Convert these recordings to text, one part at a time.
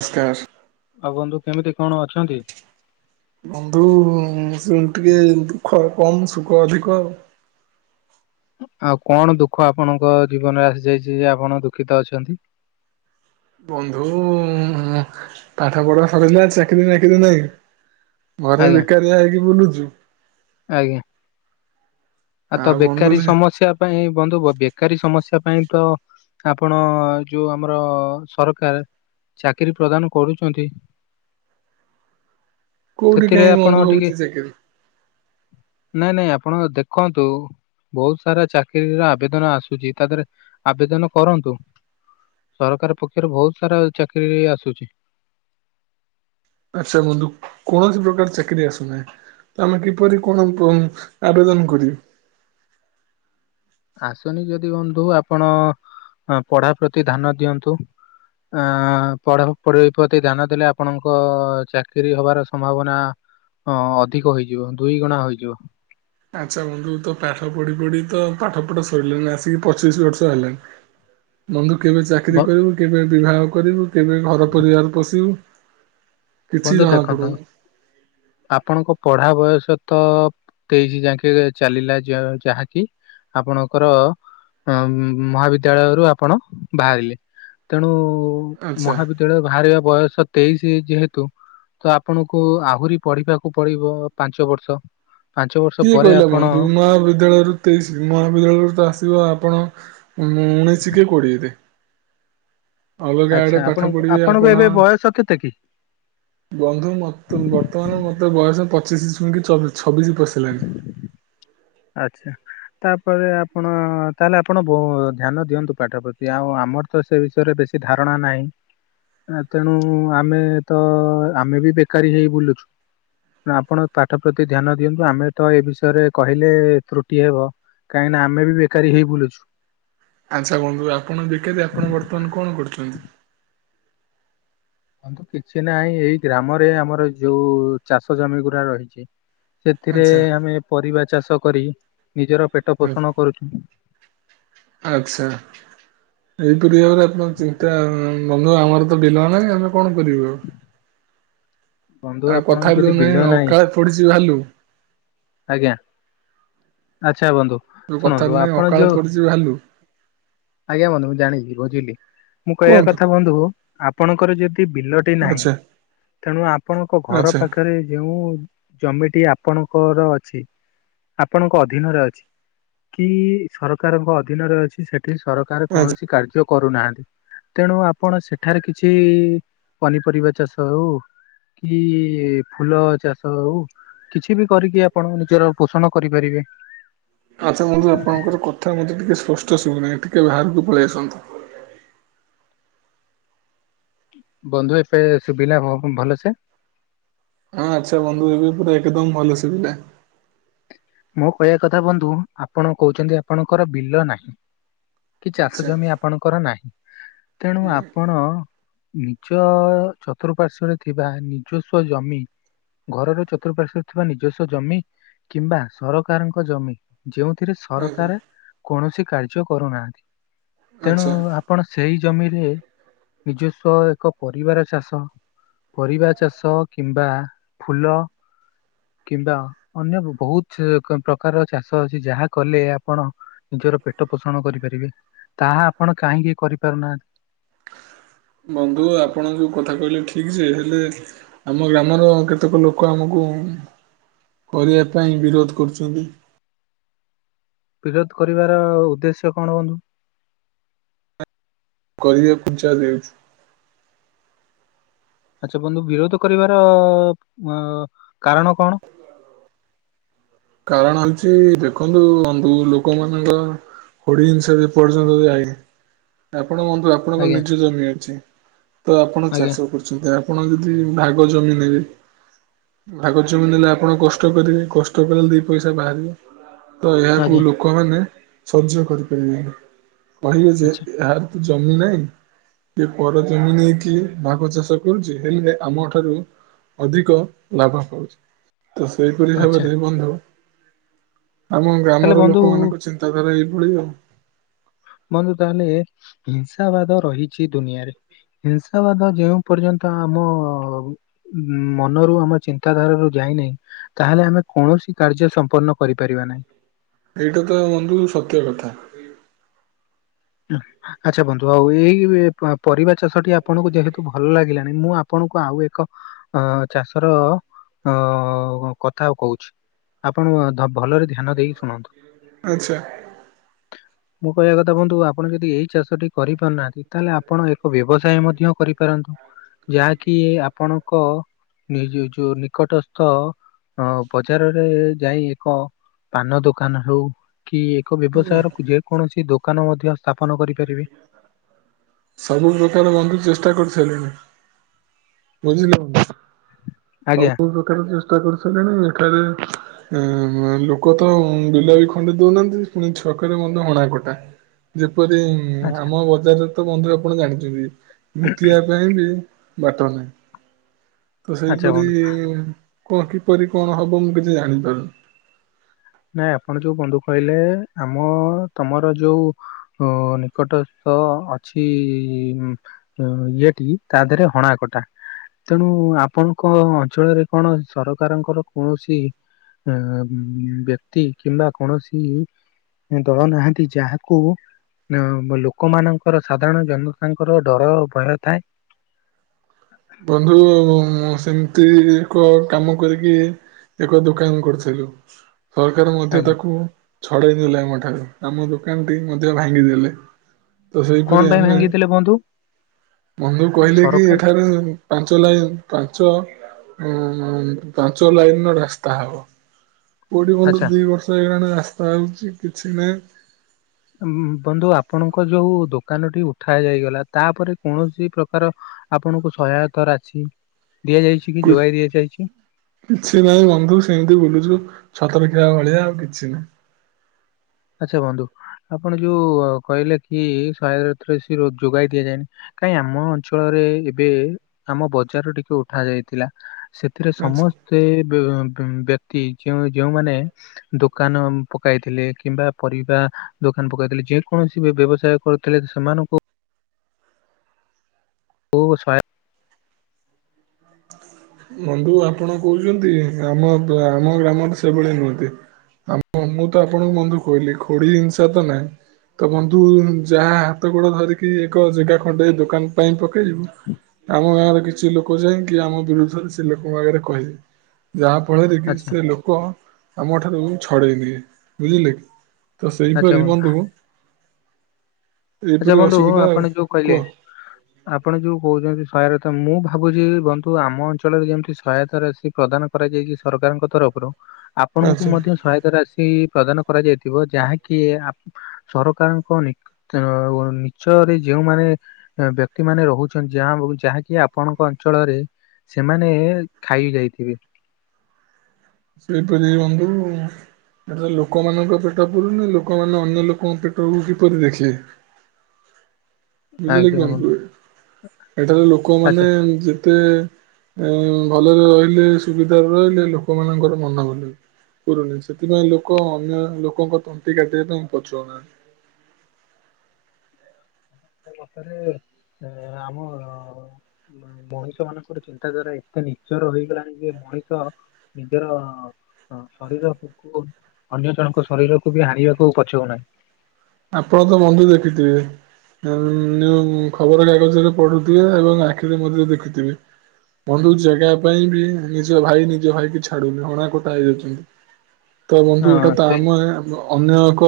ନମସ୍କାର। ଆଉ ବନ୍ଧୁ କେମିତି କଣ ଅଛନ୍ତି? ହୁଁ ସେନ୍ତି ଟିକେ ଦୁଃଖ କମ୍ ସୁଖ ଅଧିକ ଆଉ। ଆଉ କଣ ଦୁଃଖ ଆପଣଙ୍କ ଜୀବନରେ ଆସିଯାଇଚି ଯେ ଆପଣ ଦୁଃଖିତ ଅଛନ୍ତି? ବନ୍ଧୁ, ପାଠପଢା ସରିଲା ଚାକିରୀ ନାକିରୀ ନାହିଁ ଘରେ ଆଜ୍ଞା ବେକାରିଆ ହେଇକି ବୁଲୁଚୁ ଆଜ୍ଞା। ଆଉ ତ ବେକାରୀ ସମସ୍ୟା ପାଇଁ, ବନ୍ଧୁ ବେକାରୀ ସମସ୍ୟା ସେ ପାଇଁ ତ, ଆପଣ ଯୋଉ ଆମର ସରକାର ଚାକିରୀ ପ୍ରଦାନ କରୁଛନ୍ତି କୋଉଠି ସେଥିରେ କାହିଁ ଆପଣ ବନ୍ଧୁ ଟିକେ ହଉଚି ଚାକିରୀ? ନାଇଁ ନାଇଁ ଆପଣ ଦେଖନ୍ତୁ ବହୁତ ସାରା ଚାକିରୀର ଆବେଦନ ଆସୁଚି, ତା ଦେହରେ ଆବେଦନ କରନ୍ତୁ। ସରକାର ପକ୍ଷରୁ ବହୁତ ସାରା ଚାକିରୀ ଆସୁଛି। ଆଚ୍ଛା ବନ୍ଧୁ। କୌଣସି ପ୍ରକାର ଚାକିରୀ ଆସୁନାହିଁ। ତ ଆମେ କିପରି କଣ ପ ଆବେଦନ କରିବି? ଆସୁନି ଯଦି ବନ୍ଧୁ, ଆପଣ ପଢା ପ୍ରତି ଧ୍ୟାନ ଦିଅନ୍ତୁ। ଅ ପଢ଼ା ପଢି ପ୍ରତି ଧ୍ୟାନ ଦେଲେ ଆପଣଙ୍କ ଚାକିରୀ ହବାର ସମ୍ଭାବନା ହଁ ଅଧିକ ହୋଇଯିବ, ଦୁଇ ଗୁଣା ହୋଇଯିବ। ଆଚ୍ଛା ବନ୍ଧୁ ତ ପାଠ ପଢି ପଢି ତ ପାଠ ପଢ଼ା ସରିଲାଣିି, ଆସିକି ପଚିଶି ବର୍ଷ ହେଲାଣି ବନ୍ଧୁ କେବେ ଚାକିରୀ ବ କରିବୁ, କେବେ ବିବାହ କରିବୁ, କେବେ ଘର ପରିବାର ପୋଷିବୁ କିଛି ବନ୍ଧୁ ଜଣା ଦେଖନ୍ତୁ, ପଡୁନି। ଆପଣଙ୍କ ପଢା ବୟସ ତ ତେଇଶି ଯାକେଁ ଚାଲିଲା ଯ ଯାହାକି ଆପଣଙ୍କର ଅ ଉମ୍ ମହାବିଦ୍ୟାଳୟରୁ ଆପଣ ବାହାରିଲେ ତେଣୁ ଆଚ୍ଛା ମହାବିଦ୍ୟାଳୟ ବାହାରିବା ବୟସ ତେଇଶି ଯେହେତୁ ତ ଆପଣଙ୍କୁ ଆହୁରି ପଢିବାକୁ ପଡିବ ପାଞ୍ଚ ବର୍ଷ। ପାଞ୍ଚ ବର୍ଷ କିଏ ପରେ କହିଲା ଆପଣ ବନ୍ଧୁ ମହାବିଦ୍ୟାଳୟରୁ ତେଇଶି, ମହାବିଦ୍ୟାଳୟରୁ ତ ଆସିବ ଆପଣ ଉଁ ଉଣେଇଶି କି କୋଡ଼ିଏରେ। ଅଲଗା ଆଚ୍ଛା ଆଡେ ଆପଣ ପାଠ ପଢିବେ ଆପଣଙ୍କୁ ଆପଣ ଏବେ ବୟସ କେତେ କି? ବନ୍ଧୁ ମତ ବର୍ତ୍ତମାନର ମତେ ବୟସ ପଚିଶି ଛୁଇଁକି ଚବିଶ ଛବିଶି ପଶିଲାଣି। ଆଚ୍ଛା। ତାପରେ ଆପଣ ତାହେଲେ ଆପଣ ବହୁ ଧ୍ୟାନ ଦିଅନ୍ତୁ ପାଠ ପ୍ରତି। ଆଉ ଆପ୍ ଆମର ତ ସେ ବିଷୟରେ ବେଶୀ ଧାରଣା ନାହିଁ ତେଣୁ ଆମେ ତ ଆମେ ବି ବେକାରୀ ହେଇ ବୁଲୁଛୁ। ଆପଣ ପାଠ ପ୍ରତି ଧ୍ୟାନ ଦିଅନ୍ତୁ, ଆମେ ତ ଏ ବିଷୟରେ କ କହିଲେ ତ୍ରୁଟି ହେବ, କାହିଁକିନା ଆମେ ବି ବେକାରୀ ହେଇ ବୁଲୁଛୁ। ଆଚ୍ଛା ବନ୍ଧୁ। ଆପଣ ବେକାରୀ ଆପଣ ବର୍ତ୍ତମାନ କଣ କରୁଚନ୍ତି? ବନ୍ଧୁ କିଛି ନାହିଁ, ଏଇ ଗ୍ରାମରେ ଆମର ଯୋଉ ଚାଷ ଜମି ଗୁରା ରହିଛି ସେଥିରେ ଆଚ୍ଛା ଆମେ ପରିବା ଚାଷ କରି ନିଜର ପେଟ ପୋଷଣ କରୁଛୁ। ଆଚ୍ଛା। ଏହିପରି ଭାବରେ ଆପଣ ଚିନ୍ତା ଉଁ ନ ବନ୍ଧୁ ଆମର ତ ବିଲ ନାହିଁ, ଆମେ କଣ କରିବୁ ଆଉ? ବନ୍ଧୁ ଆଉ କଥା ଆପଣଙ୍କୁ ଯଦି ବିଲ ଯଉନାହିଁ ନାହିଁ ଅକାଳେ ପଡିଛି ଭାଲୁ। ଆଜ୍ଞା ଆ ଆଚ୍ଛା ବନ୍ଧୁ ଯୋଉ ଶୁଣନ୍ତୁ କଥାରେ ନାହିଁ ଆପଣ ଅକାଳେ ଯୋଉ ପଡିଛି ଭାଲୁ ଆଜ୍ଞା ବନ୍ଧୁ ମୁଁ ଜାଣିଲି। ବୁଝିଲି ମୁଁ କହିବା କୁହନ୍ତୁ କଥା ବନ୍ଧୁ ଆପଣଙ୍କର ଯି କି ବିଲଟି ନାହିଁ ଆଚ୍ଛା ତେଣୁ ଆପଣଙ୍କ ଘର ଆଚ୍ଛା ପାଖରେ ଯେଉଁ ଜମି ଟି ଆ ପର ଅଛି ଆପଣଙ୍କ ଅଧୀନରେ ଅଛି। କି ସରକାରଙ୍କ ଅଧୀନରେ ଅଛି ସେଠି ସରକାର ଆଚ୍ଛା। କୌଣସି କାର୍ଯ୍ୟ କରୁନାହାନ୍ତି। ତେଣୁ ଆପଣ ସେଠାରେ କିଛି ପନିପରିବା ଚାଷ ହଉ। କି ଫୁଲ ଚାଷ ହଉ କିଛି ବି କରିକି ଆପଣ ନିଜର ପୋଷଣ କରିପାରିବେ। ଆଚ୍ଛା ବନ୍ଧୁ ଆପଣଙ୍କର କଥା ମତେ ଟିକେ ସ୍ପ ସ୍ପଷ୍ଟ ଶୁଭୁନାହିଁ ଟିକେ ବାହାରକୁ ପଳେଇ ଆସନ୍ତୁ। ବନ୍ଧୁ ଏବେ ସୁଭିଲା ଭ-ଭଲସେ? ହଁ ଆଚ୍ଛା ବନ୍ଧୁ ଏବେ ପୁରା ଏକଦମ ଭଲ ଶୁଭିଲା। ମୋ କହିବା କଥା ବନ୍ଧୁ ଆପଣ କହୁଛନ୍ତି ଆପଣଙ୍କର ବିଲ ନାହିଁ। କି ଚାଷ ଆଚ୍ଛା ଜମି ଆପଣଙ୍କର ନାହିଁ ତେଣୁ ନାଇଁ, ଆପଣ ଉଁ। ଚ ଚତୁର୍ପାଶ୍ୱରେ ଥିବା ନିଜସ୍ୱ ଜମି। ଘରର ଚତୁପାର୍ଶ୍ଵରେ ଥିବା ନିଜସ୍ୱ ଜମି କିମ୍ବା। ସରକାରଙ୍କ ଜମି ଯେଉଁଥିରେ ଆଚ୍ଛା। ସରକାରେ କୌଣସି କାର୍ଯ୍ୟ କରୁନାହାନ୍ତି। ତେଣୁ ଆଚ୍ଛା ଆପଣ ସେଇ ଜମିରେ। ନିଜସ୍ୱ ଏକ ପରିବା ର ଚାଷ। ପରିବା ଚାଷ କିମ୍ବା ଫୁଲ। କିମ୍ବା ଅନ୍ୟ ବ-ବହୁତ ଏ କ ପ୍ରକାର ଚାଷ ଅଛି ଯାହା କଲେ ଆପଣ ନିଜର ପେଟ ପୋଷଣ କରିପାରିବେ ତାହା ଆପଣ କାହିଁକି କରିପାରୁନାହାନ୍ତି? ବନ୍ଧୁ ଆପଣ ଯଉ କଥା କହିଲେ ଠିକ ଯେ ହେଲେ ଆମ ଗ୍ରାମର କେତେକ ଲୋକ ଆମକୁ ଉଁ। କରିବା ପାଇଁ ବିରୋଧ କରୁଛନ୍ତି। ବିରୋଧ କରିବାର ଉଦ୍ଦେଶ୍ୟ କଣ ବନ୍ଧୁ? କଳିଯୁଗ କୁ ଛାଡି ଦେଇଛ। ଆଚ୍ଛା ବନ୍ଧୁ ବିରୋଧ କରିବାର ଅ କାରଣ କଣ? କାରଣ ହଉଛି ଦେଖନ୍ତୁ ବନ୍ଧୁ ଲୋକ ମାନଙ୍କ। ହୋଡି ଜିନିଷ ଯେ ପର୍ଯ୍ୟନ୍ତ ଯାଇନି ଆପଣ ବନ୍ଧୁ ଆପଣଙ୍କ ଆଜ୍ଞା ନିଜ ଜମି ଅଛି। ତ ଆପଣ ଆଜ୍ଞା ଚାଷ କରୁଛନ୍ତି ଆ ଆପଣ ଯଦି ଭାଗ ଜମି ନେବେ ଭାଗ ଜମି ନେଲେ ଆପଣ କଷ୍ଟ କରିବେ କଷ୍ଟ କଲେ ଦି ପଇସା ବାହାରିବ ତ ଏହାକୁ ଆଜ୍ଞା ଲୋକମାନେ। ସଯ୍ୟ କରିପାରିବେନି କହିବେ ଯେ ଆଚ୍ଛା ଏ-ଏହାର ତ ଜମି ନାହିଁ। ଇଏ ପର ଜମି ନେଇକି ଭାଗ ଚାଷ କରୁଛି ହେଲେ ଆମ ଠାରୁ। ଅଧିକ ଲାଭ ପାଉଛି ତ ସେଇପରି ଭାବ ଆଚ୍ଛା ର ଆମ ତାହେଲେ ଗ୍ରାମର ବନ୍ଧୁ ଲୋକମାନଙ୍କ ଚିନ୍ତାଧାରା ଏଇଭଳି ଆଉ। ବନ୍ଧୁ ତାହେଲେ ହିଂସାବାଦ ରହିଛି ଦୁନିଆରେ। ହିଂସାବାଦ ଯେଉଁ ପର୍ଯ୍ୟନ୍ତ ଆମ ଉଁ ମନରୁ ଆମ ଚିନ୍ତାଧାରାରୁ ଯା ଯାଇନି ତାହେଲେ ଆମେ କୌଣସି କାର୍ଯ୍ୟ ସମ୍ପନ୍ନ କରିପାରିବା ନାହିଁ। ଏଇଟା ତ ବନ୍ଧୁ ସତ୍ୟ କଥା। ଉଁ ଆଚ୍ଛା ବନ୍ଧୁ ଆଉ ଏଇ ପ-ପରିବା ଚାଷଟି ଆପଣଙ୍କୁ ଯେହେତୁ ଭଲ ଲାଗିଲାନି ମୁଁ ଆପ ଣଙ୍କୁ ଆଉ ଏକ ଅ ଚାଷର ଅ କଥା ଆଉ କହୁଛି। ଆପଣ ଧ ଭଲରେ ଧ୍ୟାନ ଦେଇକି ଶୁଣନ୍ତୁ ଆଚ୍ଛା ମୁଁ କହିବା କଥା ବନ୍ଧୁ ଆ ଆପଣ ଯଦି ଏଇ ଚାଷଟି କରିପାରୁନାହାନ୍ତି ତାହେଲେ ଆପଣ ଏକ ବ୍ୟବସାୟ ମଧ୍ୟ କରିପାରନ୍ତୁ। ଯାହାକି ଆପଣଙ୍କ। ନିଜେ ଯୋଉ ନିକଟସ୍ଥ ଅ ବଜାରରେ ଯାଇ ଏକ। ପାନ ଦୋକାନ ହଉ କି ଏକ ବ୍ୟବସାୟର ଯେକୌଣସି ଦୋକାନ ମଧ୍ୟ ସ୍ଥାପନ କରି ସବୁ ପ୍ରକାର ବନ୍ଧୁ ଚେଷ୍ଟା କରିସାରିଲିଣି। [unintelligible] ଆଜ୍ଞା ସବୁ ପ୍ରକାର ଚେଷ୍ଟା କରି ସାରିଲିଣି ଖାଲି ଉଁ ଲୋକ ତ ବିଲବି ଖଣ୍ଡେ ଦଉନାହାନ୍ତି ପୁଣି ଛକରେ ମଧ୍ୟ ହଣା କଟା ଯେ କିପରି ଆଚ୍ଛା ଆମ ବଜାରରେ ତ ବନ୍ଧୁ ଆପଣ ଜାଣିଥିବେ ମୁତିିବା ପାଇଁ ବି ବାଟ ନାହିଁ। ତ ଆଚ୍ଛା ସେଇପରି ବନ୍ଧୁ। କୁହ କିପରି କଣ ହବ ମୁଁ କିଛି ଜାଣିପାରୁନି। ନାଇଁ ଆପଣ ଯୋଉ ବନ୍ଧୁ କହିଲେ ଆମ ତମର ଯୋଉ ଅ ନିକଟ ତ ଅଛି ଇଏଟି ତା ଦେହରେ ହଣାକଟା। ତେଣୁ ଆପଣଙ୍କ ଅଞ୍ଚଳରେ କଣ ସରକାରଙ୍କର କୌଣସି ବ୍ୟକ୍ତି କିମ୍ବା କୌଣସି ଦଳ ନାହାନ୍ତି ଯାହାକୁ ଲୋକମାନନଙ୍କର ସାଧାରଣ ଜନତାଙ୍କର ଡର ଭୟ ଥାଏ। ବନ୍ଧୁ ସେମିତି ଏକ କାମ କରିକି ଏକ ଦୋକାନ କରିଥିଲୁ। ସରକାର ମଧ୍ୟ ଆଜ୍ଞା ତାକୁ ଛଡେଇ ନେଲେ ଆମ ଠାରୁ, ଆମ ଦୋକାନ ଟି ମଧ୍ୟ ଭାଙ୍ଗିଦେଲେ। ତ କଣ ସେଇପରି ପାଇଁ ଆମେ ଭାଙ୍ଗିଦେଲେ ବନ୍ଧୁ ବନ୍ଧୁ କହିଲେ କି ସରକାର ଏଠାରେ ପାଞ୍ଚ ଲାଇନ ପାଞ୍ଚ ଉଁ ପାଞ୍ଚ ଲାଇନ ର ରାସ୍ତା ହବ। କୋଉଠି ବନ୍ଧୁ ଆଚ୍ଛା ଦି ବର୍ଷ ହେଇଗଲାଣି ରାସ୍ତା ହଉଛି କିଛି ନାହିଁ। ବନ୍ଧୁ ଆପଣଙ୍କ ଯୋଉ ଦୋକାନଟି ଉଠା ଯାଇଗଲା ତାପରେ କୌଣସି ପ୍ରକାର ଆପଣଙ୍କୁ ସହାୟତା ରାଶି ଦିଆଯାଇଛି କି ଯୋଗାଇ ଦିଆଯାଇଛି କିଛି ନାହିଁ ବନ୍ଧୁ ସେମିତି ବୁଲୁଛୁ। ଛତରଖିଆ ଭଳିଆ ଆଉ କିଛି ନୁହଁ। ଆଚ୍ଛା ବନ୍ଧୁ ଆପଣ ଯୋଉ କହିଲେ କି ସହାୟତା ରାଶି ଯୋଗାଇ ଦିଆଯାଏନି କାଇଁ ଆମ ଅଞ୍ଚଳରେ ଏବେ ଆମ ବଜାର ଟିକେ ଉଠା ଯାଇଥିଲା। ସେଥିରେ ସମସ୍ତେ ବ୍ୟ ଯଉ ଯୋଉମାନେ ଦୋକାନ ପକାଇଥିଲେ କି କିମ୍ବା ପରିବା ଦୋକାନ ପକେଇଥିଲେ। ଯେ କୌଣସି ବି ବ୍ୟବସାୟ କରୁଥିଲେ ସେମାନଙ୍କୁ ଓ ସହାୟ [inaudible] ବନ୍ଧୁ ଆପଣ କହୁଛନ୍ତି ଆମ ଆମ ଗ୍ରାମରେ ସେଭଳିଆ ନୁହନ୍ତି। ଆ ମୁଁ ତ ଆପଣଙ୍କୁ ବନ୍ଧୁ କହିଲି ଥୋଡି ହିଂସା ତ ନାହିଁ। ତ ବନ୍ଧୁ ଯାହା ହାତ ଗୋଡ ଧରିକି ଏକ ଜାଗା ଖଣ୍ଡେ ଦୋକାନ ପାଇଁ ପକେଇବୁ ଆମ ଗାଁରେ କିଛି ଲୋକ ଯାଇ କି ଆମ ବିରୁଦ୍ଧରେ ସେ ଲୋକଙ୍କ ଆଗରେ କହିବେ। ଯାହା ଫଳରେ କି ଆଚ୍ଛା ସେ ଲୋକ ଆମ ଠାରୁ ଛଡେଇ ନିିଏ ବୁଝିଲେ। ତ ସେଇପରି ବନ୍ଧୁ ଆଚ୍ଛା ଏହିପରି ବନ୍ଧୁ ଅସୁବିଧା ଆଉ ଆପଣ ଯୋଉ କହିଲେ କୁହ ଆପଣ ଯୋଉ କହୁଛନ୍ତି ସ ତ ମୁଁ ଭାବୁଛି ବନ୍ଧୁ ଆମ ଅଞ୍ଚଳରେ ଯେମିତି ସହାୟତା ରାଶି ପ୍ରଦାନ କରାଯାଇଛି ସରକାରଙ୍କ ତରଫରୁ ଆପଣଙ୍କୁ ଆଚ୍ଛା। ମଧ୍ୟ ସହାୟତା ରାଶି ପ୍ରଦାନ କରାଯାଇଥିବ। ଯାହାକି ସରକାରଙ୍କ ନି ନିଚରେ ଯୋଉମାନେ ବ୍ୟକ୍ତି ମାନେ ରହୁଛନ୍ତି ଯାହା ଯାହାକି ଆପଣଙ୍କ ଅଞ୍ଚଳରେ ସେମାନେ ଖାଇ ଯାଇଥିବେ। ସେହିପରି ବନ୍ଧୁ। ଏଠି ତ ଲୋକମାନଙ୍କ ପେଟ ପୁରୁନି ଲୋକମାନେ ଅନ୍ୟ ଲୋକଙ୍କ ପେଟକୁ କିପରି ଦେଖିବେ। ବୁଝିଲେ କି ବନ୍ଧୁ ।ଏଠାରେ ଆଚ୍ଛା ଲୋକମାନେ ଯେ ତେ ଭଲରେ ରହିଲେ ସୁବିଧାରେ ରହିଲେ ଲୋକମାନଙ୍କର ମନ। [unintelligible] ପୁରୁନି ସେଥିପାଇଁ ଲୋକ ଅନ୍ୟ ଲୋକଙ୍କ ତଣ୍ଟି କାଟିବା ପାଇଁ ପଛଉନାହାଁନ୍ତି। [inaudible] ବାପରେ ଆମ ମଣିଷ ମାନଙ୍କର ଚିନ୍ତାଧାରା ଏତେ ନିଚର ହେଇଗଲାଣି ଯେ ମଣିଷ ନିଜର ଶରୀର କୁ। ଅନ୍ୟ ଜଣଙ୍କ ଶରୀରକୁ ବି ହାରିବାକୁ ପଛଉନାହିଁ। ଆପଣ ଙ୍କ ବନ୍ଧୁ ଦେଖିଥିବେ। ଉ ଯୋଉଁ ଖବର କାଗଜରେ ପଢୁଥିବେ ଏବଂ ଆଖିରେ ମଧ୍ୟ ଦେଖୁଥିବେ। ବନ୍ଧୁ ଜାଗା ପାଇଁ ବି ନିଜ ଭାଇ ନିଜ ଭାଇକ ଛାଡୁନି ହଣା କଟା ହେଇଯାଉଛନ୍ତି। ତ ବନ୍ଧୁ ଏଇଟା ହଁ ତ ସେ ଆମେ ଅନ୍ୟ ଏକ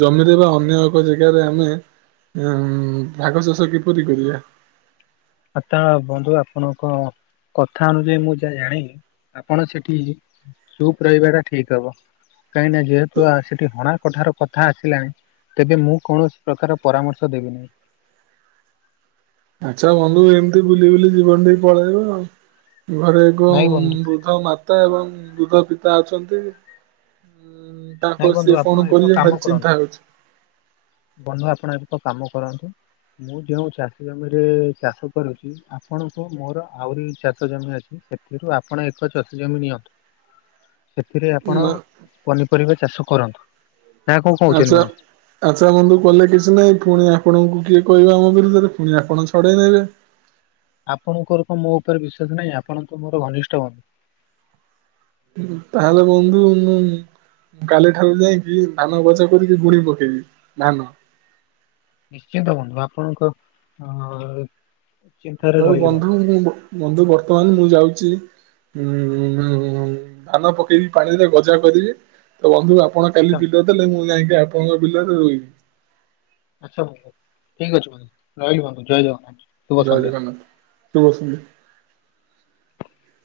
ଜମିରେ ବା ଅନ୍ୟ ଏକ ଜାଗାରେ ଆମେ ଉ ଭାଗ ଚାଷ କିପରି କରିବା? ଆ ତ ବନ୍ଧୁ ଆପଣ କ କଥା ଅନୁଯାୟୀ ମୁଁ ଯାହା ଜାଣିଲି ଆପଣ ସେଠି ସୁପ୍ ରହିବା ଟା ଠିକ ହବ। କାହିଁକି ନା ତ ଯେହେତୁ ସେଠି ହଣା କଟାର କଥା ଆସିଲାଣି ତେବେ ମୁଁ କୌଣସି ପ୍ରକାର ପରାମର୍ଶ ଦେବି ନାହିଁ । ଆଚ୍ଛା ବନ୍ଧୁ ଏମିତି ବୁଲି ବୁଲି ଜୀବନ ଟି ପଳେଇବ ଆଉ। ଘରେ ଏକ ନାଇଁ ବନ୍ଧୁ ବୃଦ୍ଧ ମାତା ଏବଂ ବୃଦ୍ଧ ପିତା ଅଛନ୍ତି। ନାଇଁ ତାଙ୍କର ବନ୍ଧୁ ସିଏ କଣ ଆପଣ ଏକ କରିବେ କାମ ଭାରି ଚିନ୍ତା କରନ୍ତୁ ହଉଛି ବନ୍ଧୁ ଆପଣ ଏକ କାମ କରନ୍ତୁ ମୁଁ ଯେଉଁ ଚାଷ ଜମିରେ ଚାଷ କରୁଛି ଆପଣଙ୍କୁ ମୋର ଆହୁରି ଚାଷ ଜମି ଅଛି ସେଥିରୁ ଆପଣ ଏକ ଚାଷି ଜମି ନିଅନ୍ତୁ [inaudible] ସେଥିରେ ଆପଣ ପନିପରିବା ଚାଷ କରନ୍ତୁ। ନା କଣ କହୁଛନ୍ତି ଆଚ୍ଛା ବନ୍ଧୁ ଆଚ୍ଛା ବନ୍ଧୁ କଲେ କିଛି ନାଇଁ ପୁଣି ଆ ଆପଣଙ୍କୁ କିଏ କହିବ ଆମ ବିରୁଦ୍ଧରେ ପୁଣି ଆପଣ ଛଡ଼େଇ ନେବେ। ଆପଣଙ୍କର କଣ ମୋ ଉପରେ ବିଶ୍ଵାସ ନାହିଁ ଆପଣ ତ ମୋର ଘନିଷ୍ଠ ବନ୍ଧୁ। ତାହଲେ ବନ୍ଧୁ ମୁଁ କାଲି ଠାରୁ ଯାଇକି ଧାନ ଗଛ କରିକି ଗୁଣି ପକେଇବି ଧାନ। ନିଶ୍ଚିନ୍ତ ବନ୍ଧୁ ଆପଣଙ୍କ ଅ ଚିନ୍ତାରେ ହଉ ରହିଲି ବନ୍ଧୁ ମୁଁ ବନ୍ଧୁ ବର୍ତ୍ତମାନ ମୁଁ ଯାଉଛି ହଁଁ ହୁଁ ଧାନ ପକେଇକି ପାଣିରେ ଗଜା କରିବି ତ ବନ୍ଧୁ ଆପଣ ଆଚ୍ଛା କାଲି ବିଲ ଦେଲେ ମୁଁ ଯାଇକି ଆପଣଙ୍କ ବିଲରେ ରୋଇବି। ଆଚ୍ଛା ବନ୍ଧୁ ଠିକ ଅଛି ବନ୍ଧୁ ରହିଲି ବନ୍ଧୁ ଜୟ ଜଗନ୍ନାଥ। ଶୁଭ ଜୟ ସନ୍ଧ୍ୟା। ଜଗନ୍ନାଥ । ଶୁଭ ସନ୍ଧ୍ୟା।